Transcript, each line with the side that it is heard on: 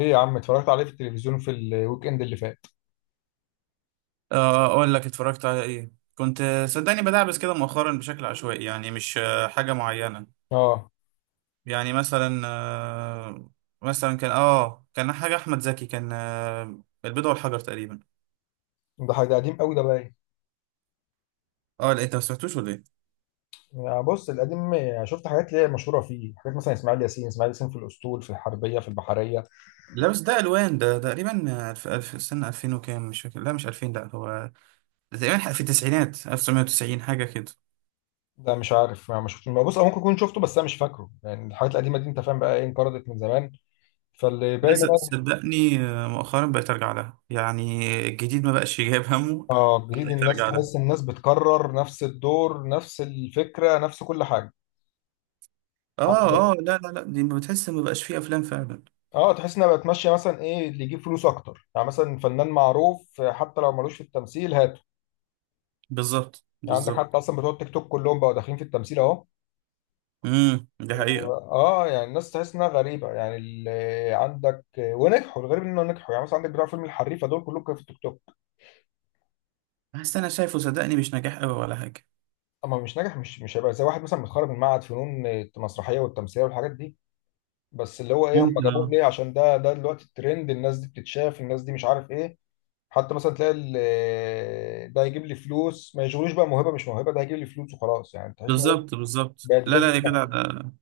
left: ايه يا عم، اتفرجت عليه في التلفزيون في الويك اند اللي فات.
right: اقول لك اتفرجت على ايه. كنت صدقني بدعبس كده مؤخرا بشكل عشوائي، يعني مش حاجه معينه.
left: اه،
right: يعني مثلا كان حاجه، احمد زكي كان البيضه والحجر تقريبا.
left: ده حاجه قديم قوي ده باين.
right: اه لا، انت ما سمعتوش ولا ايه؟
left: يعني بص، القديم شفت حاجات اللي هي مشهوره فيه، حاجات مثلا اسماعيل ياسين، اسماعيل ياسين في الاسطول، في الحربيه، في البحريه.
right: لا بس ده الوان، ده تقريبا الف سنه 2000 وكام، مش فاكر. لا مش 2000، لا هو ده تقريبا في التسعينات، 1990 حاجه كده.
left: ده مش عارف، ما شفت ما بص، او ممكن اكون شفته بس انا مش فاكره. يعني الحاجات القديمه دي انت فاهم بقى ايه، انقرضت من زمان. فاللي باين
right: لسه
left: بقى
right: صدقني مؤخرا بقيت ارجع لها، يعني الجديد ما بقاش جايب همه.
left: اه جديد،
right: بقيت
left: الناس
right: ارجع لها.
left: تحس الناس بتكرر نفس الدور، نفس الفكره، نفس كل حاجه.
right: اه
left: عندك-
right: اه، لا لا لا، دي بتحس ما بقاش فيه افلام فعلا.
left: اه تحس انها بقت ماشيه مثلا ايه اللي يجيب فلوس اكتر، يعني مثلا فنان معروف، حتى لو ملوش في التمثيل هات.
right: بالظبط
left: يعني عندك
right: بالظبط.
left: حتى اصلا بتوع التيك توك كلهم بقوا داخلين في التمثيل اهو.
right: دي حقيقه.
left: اه يعني الناس تحس انها غريبه، يعني اللي عندك ونجحوا، الغريب انه نجحوا، يعني مثلا عندك بتوع فيلم الحريفه دول كلهم كانوا في التيك توك.
right: بس انا شايفه صدقني مش نجاح قوي ولا حاجه.
left: اما مش ناجح، مش هيبقى زي واحد مثلا متخرج من معهد فنون المسرحيه والتمثيليه والحاجات دي. بس اللي هو ايه، هم
right: ممكن،
left: جابوه
right: اه.
left: ليه؟ عشان ده دلوقتي الترند، الناس دي بتتشاف، الناس دي مش عارف ايه. حتى مثلا تلاقي ده يجيب لي فلوس ما يشغلوش بقى موهبه مش موهبه، ده هيجيب لي فلوس وخلاص. يعني تحس ان هو
right: بالظبط بالظبط،
left: بقت
right: لا لا
left: بيزنس
right: يا جدع
left: أكتر.
right: ده.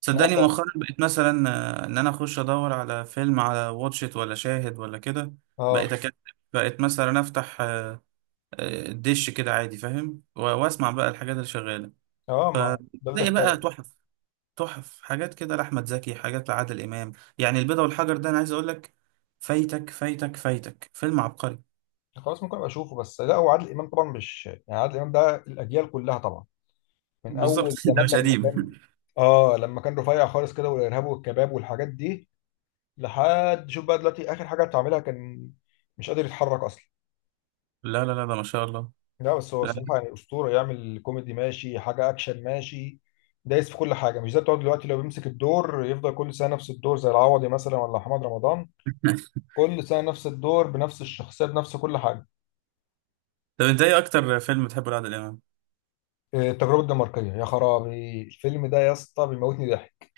right: صدقني مؤخرا بقيت مثلا، ان انا اخش ادور على فيلم على واتشيت ولا شاهد ولا كده. بقيت
left: اه
right: اكتب. بقيت مثلا افتح الدش كده عادي فاهم، واسمع بقى الحاجات اللي شغاله.
left: اه، ما ده اللي
right: تلاقي
left: اختار.
right: بقى تحف، تحف حاجات كده لأحمد زكي، حاجات لعادل إمام. يعني البيضة والحجر، ده أنا عايز أقول لك، فايتك فايتك فايتك، فيلم عبقري.
left: خلاص، ممكن ابقى اشوفه. بس لا، هو عادل امام طبعا، مش يعني، عادل امام ده الاجيال كلها طبعا، من
right: بالظبط.
left: اول
right: ده
left: زمان
right: مش
left: لما
right: قديم.
left: كان، اه لما كان رفيع خالص كده، والارهاب والكباب والحاجات دي، لحد شوف بقى دلوقتي اخر حاجه بتعملها كان مش قادر يتحرك اصلا.
right: لا لا لا، ده ما شاء الله.
left: لا بس هو
right: لا.
left: الصراحه يعني اسطوره، يعمل كوميدي ماشي، حاجه اكشن ماشي، دايس في كل حاجه. مش زي بتوع دلوقتي، لو بيمسك الدور يفضل كل سنه نفس الدور، زي العوضي مثلا ولا محمد رمضان، كل سنه نفس الدور بنفس الشخصيه بنفس كل حاجه.
right: طب أنت إيه أكتر فيلم بتحبه لعادل إمام؟
left: إيه، التجربة الدنماركية، يا خرابي الفيلم ده يا اسطى بيموتني ضحك.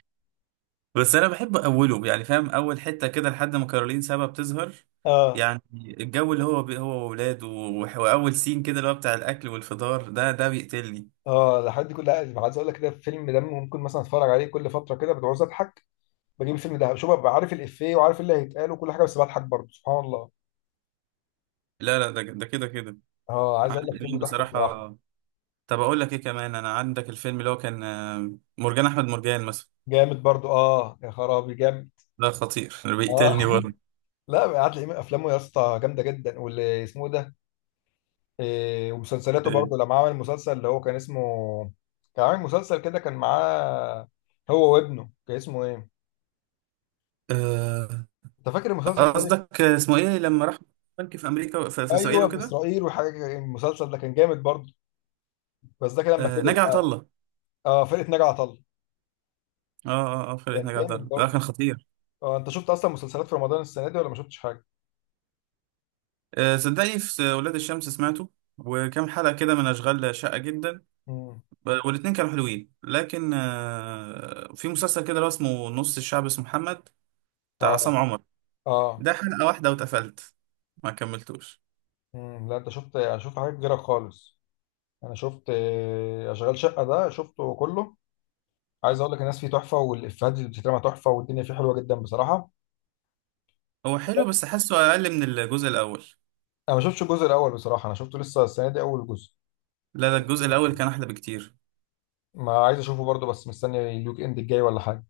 right: بس أنا بحب أوله، يعني فاهم، أول حتة كده لحد ما كارولين سابا بتظهر.
left: اه
right: يعني الجو اللي هو هو وولاده، وأول سين كده اللي هو بتاع الأكل والفطار، ده بيقتلني.
left: اه، لحد كل، عايز اقول لك كده الفيلم ده ممكن مثلا اتفرج عليه كل فترة كده، بتعوز اضحك بجيب الفيلم ده، شوف، ببقى عارف الافيه وعارف إيه اللي هيتقال وكل حاجة، بس بضحك برضه، سبحان الله.
right: لا لا، ده ده كده كده.
left: اه عايز اقول لك
right: عادل
left: فيلم
right: إمام
left: تحفة
right: بصراحة.
left: بصراحة.
right: طب اقول لك ايه كمان، انا عندك الفيلم اللي هو كان مرجان احمد مرجان مثلا.
left: جامد برضه، اه يا خرابي جامد.
right: ده خطير.
left: اه،
right: بيقتلني برضه.
left: لا، قعد لي افلامه يا اسطى جامدة جدا. واللي اسمه إيه ده، إيه؟ ومسلسلاته
right: إيه.
left: برضه، لما عمل مسلسل اللي هو كان اسمه، كان عامل مسلسل كده، كان معاه هو وابنه، كان اسمه ايه؟
right: آه،
left: انت فاكر المسلسل طيب؟
right: قصدك اسمه ايه لما راح بنك في امريكا، في اسرائيل
left: ايوه، في
right: وكده.
left: اسرائيل وحاجه كده. المسلسل ده كان جامد برضه، بس ده كان لما كبر
right: نجع عطا
left: بقى.
right: الله.
left: اه، فرقه ناجي عطا الله.
right: اه اه اه، فرقة
left: كان
right: نجع عطا
left: جامد
right: الله، ده
left: برضه.
right: كان خطير.
left: اه، انت شفت اصلا مسلسلات في رمضان السنه دي ولا ما شفتش حاجه؟
right: صدقني في ولاد الشمس سمعته، وكام حلقة كده من أشغال شاقة جدا.
left: امم،
right: والاتنين كانوا حلوين، لكن في مسلسل كده اللي هو اسمه نص الشعب، اسمه محمد، بتاع
left: اه
right: عصام عمر.
left: اه.
right: ده حلقة واحدة واتقفلت، ما كملتوش.
left: امم، لا، انت شفت؟ انا شفت حاجات كتيره خالص. انا شفت اشغال شقه ده شفته كله. عايز اقول لك الناس فيه تحفه، والافيهات اللي بتترمى تحفه، والدنيا فيه حلوه جدا بصراحه.
right: هو حلو بس حاسه اقل من الجزء الاول.
left: انا ما شفتش الجزء الاول بصراحه، انا شفته لسه السنه دي اول جزء.
right: لا لا، الجزء الاول كان احلى بكتير.
left: ما عايز اشوفه برضه، بس مستني الويك اند الجاي ولا حاجه.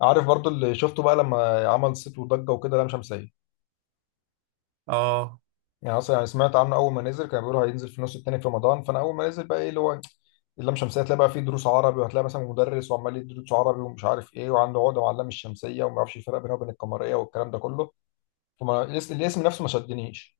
left: عارف برضو اللي شفته بقى لما عمل صيت وضجه وكده، لام شمسيه.
right: اه
left: يعني اصلا، يعني سمعت عنه اول ما نزل كانوا بيقولوا هينزل في النص التاني في رمضان، فانا اول ما نزل بقى ايه اللي هو اللام شمسيه، هتلاقي بقى فيه دروس عربي، وهتلاقي مثلا مدرس وعمال يدي دروس عربي ومش عارف ايه، وعنده عقده مع اللام الشمسيه وما يعرفش الفرق بينها وبين القمريه والكلام ده كله. فما الاسم نفسه ما شدنيش.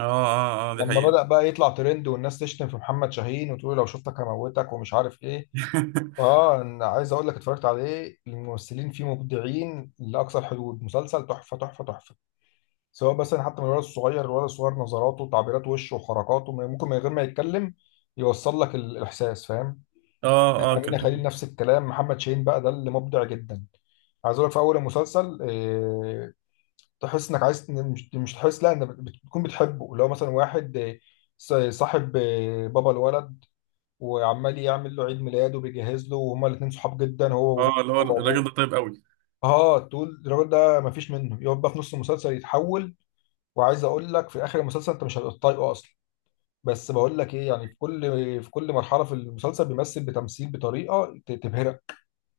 right: اه اه اه، دي
left: لما
right: حقيقة.
left: بدأ بقى يطلع ترند والناس تشتم في محمد شاهين وتقول لو شفتك هموتك ومش عارف ايه، اه انا عايز اقول لك اتفرجت عليه، الممثلين فيه مبدعين لاقصى الحدود، مسلسل تحفه تحفه تحفه. سواء مثلا حتى من الولد الصغير، الولد الصغير نظراته، تعبيرات وشه وحركاته، ممكن من غير ما يتكلم يوصل لك الاحساس فاهم.
right: اه اه، كان
left: امينه خليل
right: حلو.
left: نفس الكلام، محمد شاهين بقى ده اللي مبدع جدا. عايز اقول لك في اول المسلسل، تحس انك عايز، مش تحس، لا، انك بتكون بتحبه، اللي هو مثلا واحد، صاحب، بابا الولد. وعمال يعمل له عيد ميلاده وبيجهز له، وهما الاثنين صحاب جدا، هو
right: اه، اللي هو
left: هو
right: الراجل
left: وابوه.
right: ده طيب قوي.
left: اه تقول الراجل ده مفيش منه. يقعد بقى في نص المسلسل يتحول، وعايز اقول لك في اخر المسلسل انت مش هتبقى طايقه اصلا. بس بقول لك ايه، يعني في كل، في كل مرحله في المسلسل بيمثل بتمثيل بطريقه تبهرك.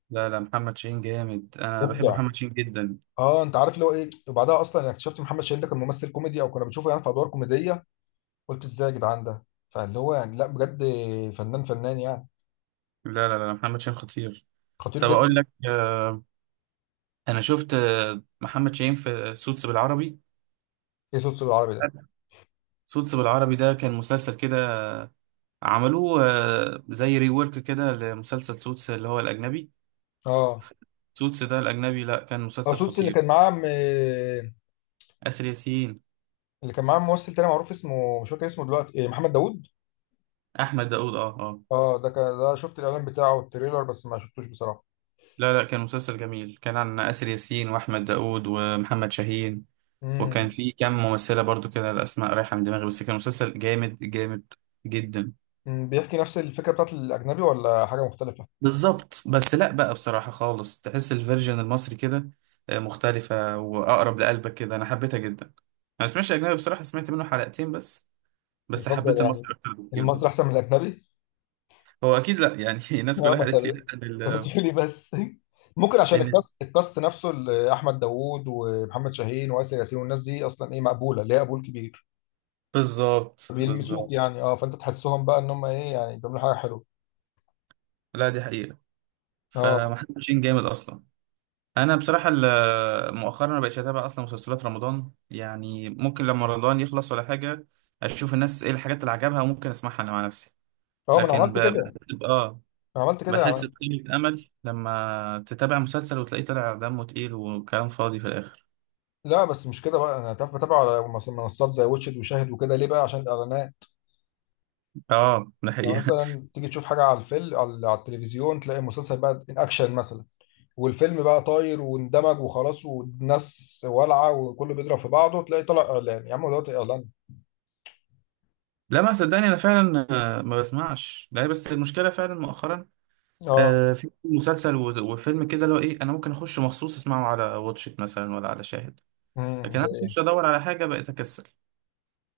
right: لا لا، محمد شاهين جامد، انا بحب
left: مبدع.
right: محمد شاهين جدا.
left: اه، انت عارف اللي هو ايه؟ وبعدها اصلا يعني اكتشفت محمد شاهين ده كان ممثل كوميدي، او كنا بنشوفه يعني في ادوار كوميديه، قلت ازاي يا جدعان ده؟ فاللي هو يعني لا بجد، فنان فنان يعني.
right: لا لا لا، محمد شاهين خطير.
left: خطير
right: طب
left: جدا.
right: اقول لك، انا شفت محمد شاهين في سوتس بالعربي.
left: ايه صوت العربي ده؟
right: سوتس بالعربي ده كان مسلسل كده، عملوه زي ريورك كده لمسلسل سوتس اللي هو الأجنبي.
left: اه،
right: سوتس ده الأجنبي، لا كان مسلسل
left: سوتس اللي
right: خطير.
left: كان معاه م...
right: آسر ياسين.
left: اللي كان معاه ممثل تاني معروف اسمه مش فاكر اسمه دلوقتي إيه، محمد داوود.
right: أحمد داوود، أه أه.
left: اه ده كان، ده شفت الاعلان بتاعه والتريلر بس ما شفتوش بصراحه.
right: لا لا، كان مسلسل جميل كان عن آسر ياسين وأحمد داوود ومحمد شاهين، وكان
left: امم.
right: في كام ممثلة برضو كده، الأسماء رايحة من دماغي، بس كان مسلسل جامد جامد جدا.
left: مم، بيحكي نفس الفكرة بتاعت الأجنبي ولا حاجة مختلفة؟
right: بالظبط، بس لا بقى بصراحة خالص تحس الفيرجن المصري كده مختلفة وأقرب لقلبك كده، أنا حبيتها جدا أنا. ما سمعتش أجنبي بصراحة، سمعت منه حلقتين بس. بس حبيت
left: يفضل يعني
right: المصري أكتر بكتير
left: المصري
right: برضه.
left: أحسن من الأجنبي؟
right: هو أكيد لا يعني. الناس
left: اه،
right: كلها
left: ما أنت
right: قالت لي لا،
left: أنت بتقول لي بس. ممكن عشان
right: إن-
left: الكاست، الكاست نفسه اللي أحمد داوود ومحمد شاهين وآسر ياسين والناس دي أصلا إيه، مقبولة، ليها قبول كبير،
right: بالظبط
left: بيلمسوك
right: بالظبط.
left: يعني. أه، فأنت تحسهم بقى إن هم إيه، يعني بيعملوا حاجة حلوة.
right: لا دي حقيقة.
left: أه
right: فمحدش جامد اصلا. انا بصراحه مؤخرا ما بقتش اتابع اصلا مسلسلات رمضان، يعني ممكن لما رمضان يخلص ولا حاجه، اشوف الناس ايه الحاجات اللي عجبها، وممكن اسمعها انا مع نفسي.
left: أه، ما أنا
right: لكن
left: عملت كده.
right: اه،
left: أنا عملت كده
right: بحس
left: يعني.
right: بقيمه امل لما تتابع مسلسل وتلاقيه طلع دمه تقيل وكلام فاضي في الاخر.
left: لا بس مش كده بقى، أنا بتابع على منصات زي واتشد وشاهد وكده. ليه بقى؟ عشان الإعلانات.
right: اه ده
left: لو
right: حقيقه.
left: مثلا تيجي تشوف حاجة على الفيلم، على على التلفزيون، تلاقي مسلسل بقى إن أكشن مثلا، والفيلم بقى طاير واندمج وخلاص والناس والعه وكله بيضرب في بعضه، تلاقي طلع اعلان. يا عم، هو دلوقتي اعلان؟
right: لا، ما صدقني انا فعلا ما بسمعش. لا بس المشكله فعلا مؤخرا
left: اه.
right: في مسلسل وفيلم كده اللي هو ايه، انا ممكن اخش مخصوص اسمعه على واتشت مثلا ولا على شاهد.
left: امم،
right: لكن
left: زي
right: انا
left: ايه؟
right: اخش ادور على حاجه بقيت اكسل.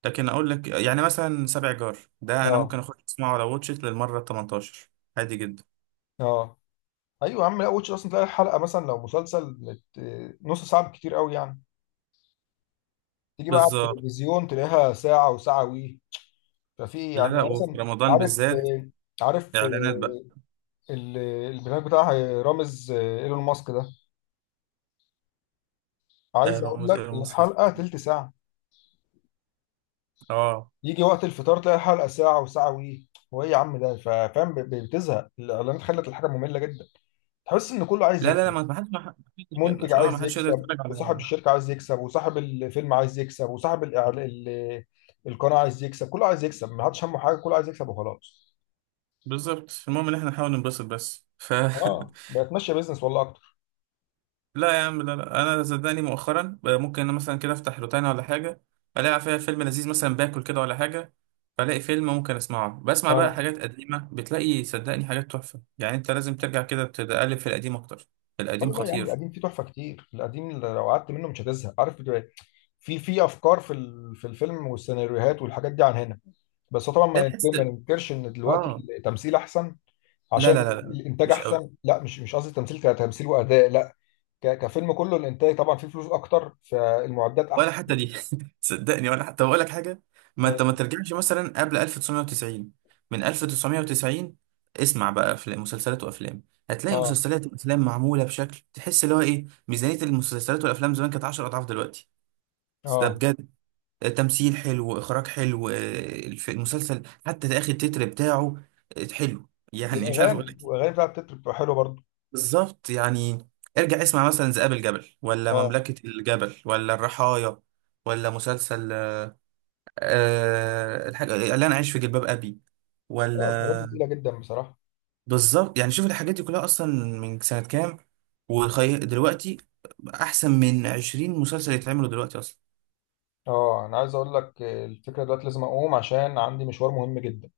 right: لكن اقول لك يعني مثلا سبع جار ده انا
left: اه
right: ممكن اخش اسمعه على واتشت للمره 18. عادي جدا.
left: اه، ايوه يا عم، لا، واتش اصلا تلاقي الحلقه مثلا لو مسلسل نص ساعه بالكتير قوي يعني، تيجي بقى على
right: بالظبط.
left: التلفزيون تلاقيها ساعه وساعه وي. ففي
right: لا
left: يعني
right: لا، وفي
left: مثلا،
right: رمضان
left: عارف،
right: بالذات
left: عارف،
right: اعلانات بقى.
left: ال- البرنامج بتاع رامز ايلون ماسك ده،
right: آه،
left: عايز اقول
right: رمز
left: لك
right: ايلون ماسك.
left: الحلقه تلت ساعه.
right: اه،
left: يجي وقت الفطار تلاقي حلقه ساعه وساعه وي. هو ايه يا عم ده، فاهم، بتزهق الاعلانات، خلت الحاجه ممله جدا. تحس ان كله عايز
right: لا لا لا،
left: يكسب،
right: ما حدش، ما حدش يقدر،
left: منتج
right: ما
left: عايز
right: حدش يقدر
left: يكسب،
right: يتفرج
left: وصاحب
right: على.
left: الشركه عايز يكسب، وصاحب الفيلم عايز يكسب، وصاحب الإعل... ال... القناه عايز يكسب، كله عايز يكسب، ما حدش همه حاجه، كله عايز يكسب وخلاص.
right: بالظبط، المهم ان احنا نحاول ننبسط بس
left: اه بقت ماشيه بيزنس والله اكتر.
right: لا يا عم، لا لا، انا صدقني مؤخرا بقى ممكن انا مثلا كده افتح روتانا ولا حاجه، الاقي فيها فيلم لذيذ مثلا باكل كده ولا حاجه، فالاقي فيلم ممكن اسمعه. بسمع
left: اه
right: بقى حاجات قديمه، بتلاقي صدقني حاجات تحفه، يعني انت لازم ترجع كده تقلب في القديم اكتر. القديم
left: والله يا عم القديم
right: خطير.
left: فيه تحفه كتير، القديم لو قعدت منه مش هتزهق، عارف؟ في في افكار في في الفيلم والسيناريوهات والحاجات دي عن هنا. بس هو طبعا
right: لا
left: ما
right: تحس.
left: ما ننكرش ان دلوقتي
right: اه.
left: التمثيل احسن،
right: لا
left: عشان
right: لا لا لا،
left: الانتاج
right: مش قوي.
left: احسن. لا مش، مش قصدي تمثيل كتمثيل واداء، لا، كفيلم كله، الانتاج طبعا فيه فلوس اكتر، فالمعدات
right: ولا
left: احسن.
right: حتى دي. صدقني ولا حتى بقول لك حاجه، ما انت ما
left: اه
right: ترجعش مثلا قبل 1990، من 1990 اسمع بقى افلام، مسلسلات وافلام، هتلاقي
left: اه
right: مسلسلات وافلام معموله بشكل تحس اللي هو ايه، ميزانيه المسلسلات والافلام زمان كانت 10 اضعاف دلوقتي. ده
left: آه.
right: بجد. تمثيل حلو، اخراج حلو، المسلسل حتى اخر التتر بتاعه حلو، يعني مش عارف اقول
left: والاغاني،
right: لك إيه.
left: والاغاني بتاعت التتر بتبقى حلوه برضو.
right: بالظبط يعني. ارجع اسمع مثلا ذئاب الجبل، ولا
left: اه
right: مملكه الجبل، ولا الرحايا، ولا مسلسل الحاجة اللي انا عايش في جلباب ابي،
left: اه، الحاجات دي
right: ولا
left: تقيله جدا بصراحه.
right: بالظبط يعني. شوف الحاجات دي كلها اصلا من سنة كام، دلوقتي احسن من 20 مسلسل يتعملوا دلوقتي اصلا.
left: اه انا عايز اقول لك، الفكره دلوقتي لازم اقوم عشان عندي مشوار مهم جدا.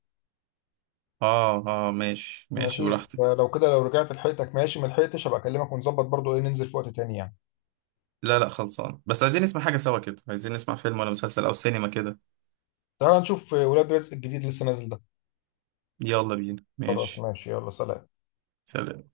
right: اه اه ماشي ماشي
left: ماشي،
right: براحتك.
left: فلو كده لو رجعت لحقتك ماشي، ما لحقتش هبقى اكلمك ونظبط برضو ايه ننزل في وقت تاني يعني.
right: لا لا خلصان، بس عايزين نسمع حاجة سوا كده، عايزين نسمع فيلم ولا مسلسل او سينما كده.
left: تعال نشوف ولاد رزق الجديد لسه نازل ده.
right: يلا بينا
left: خلاص
right: ماشي.
left: ماشي، يلا سلام.
right: سلام.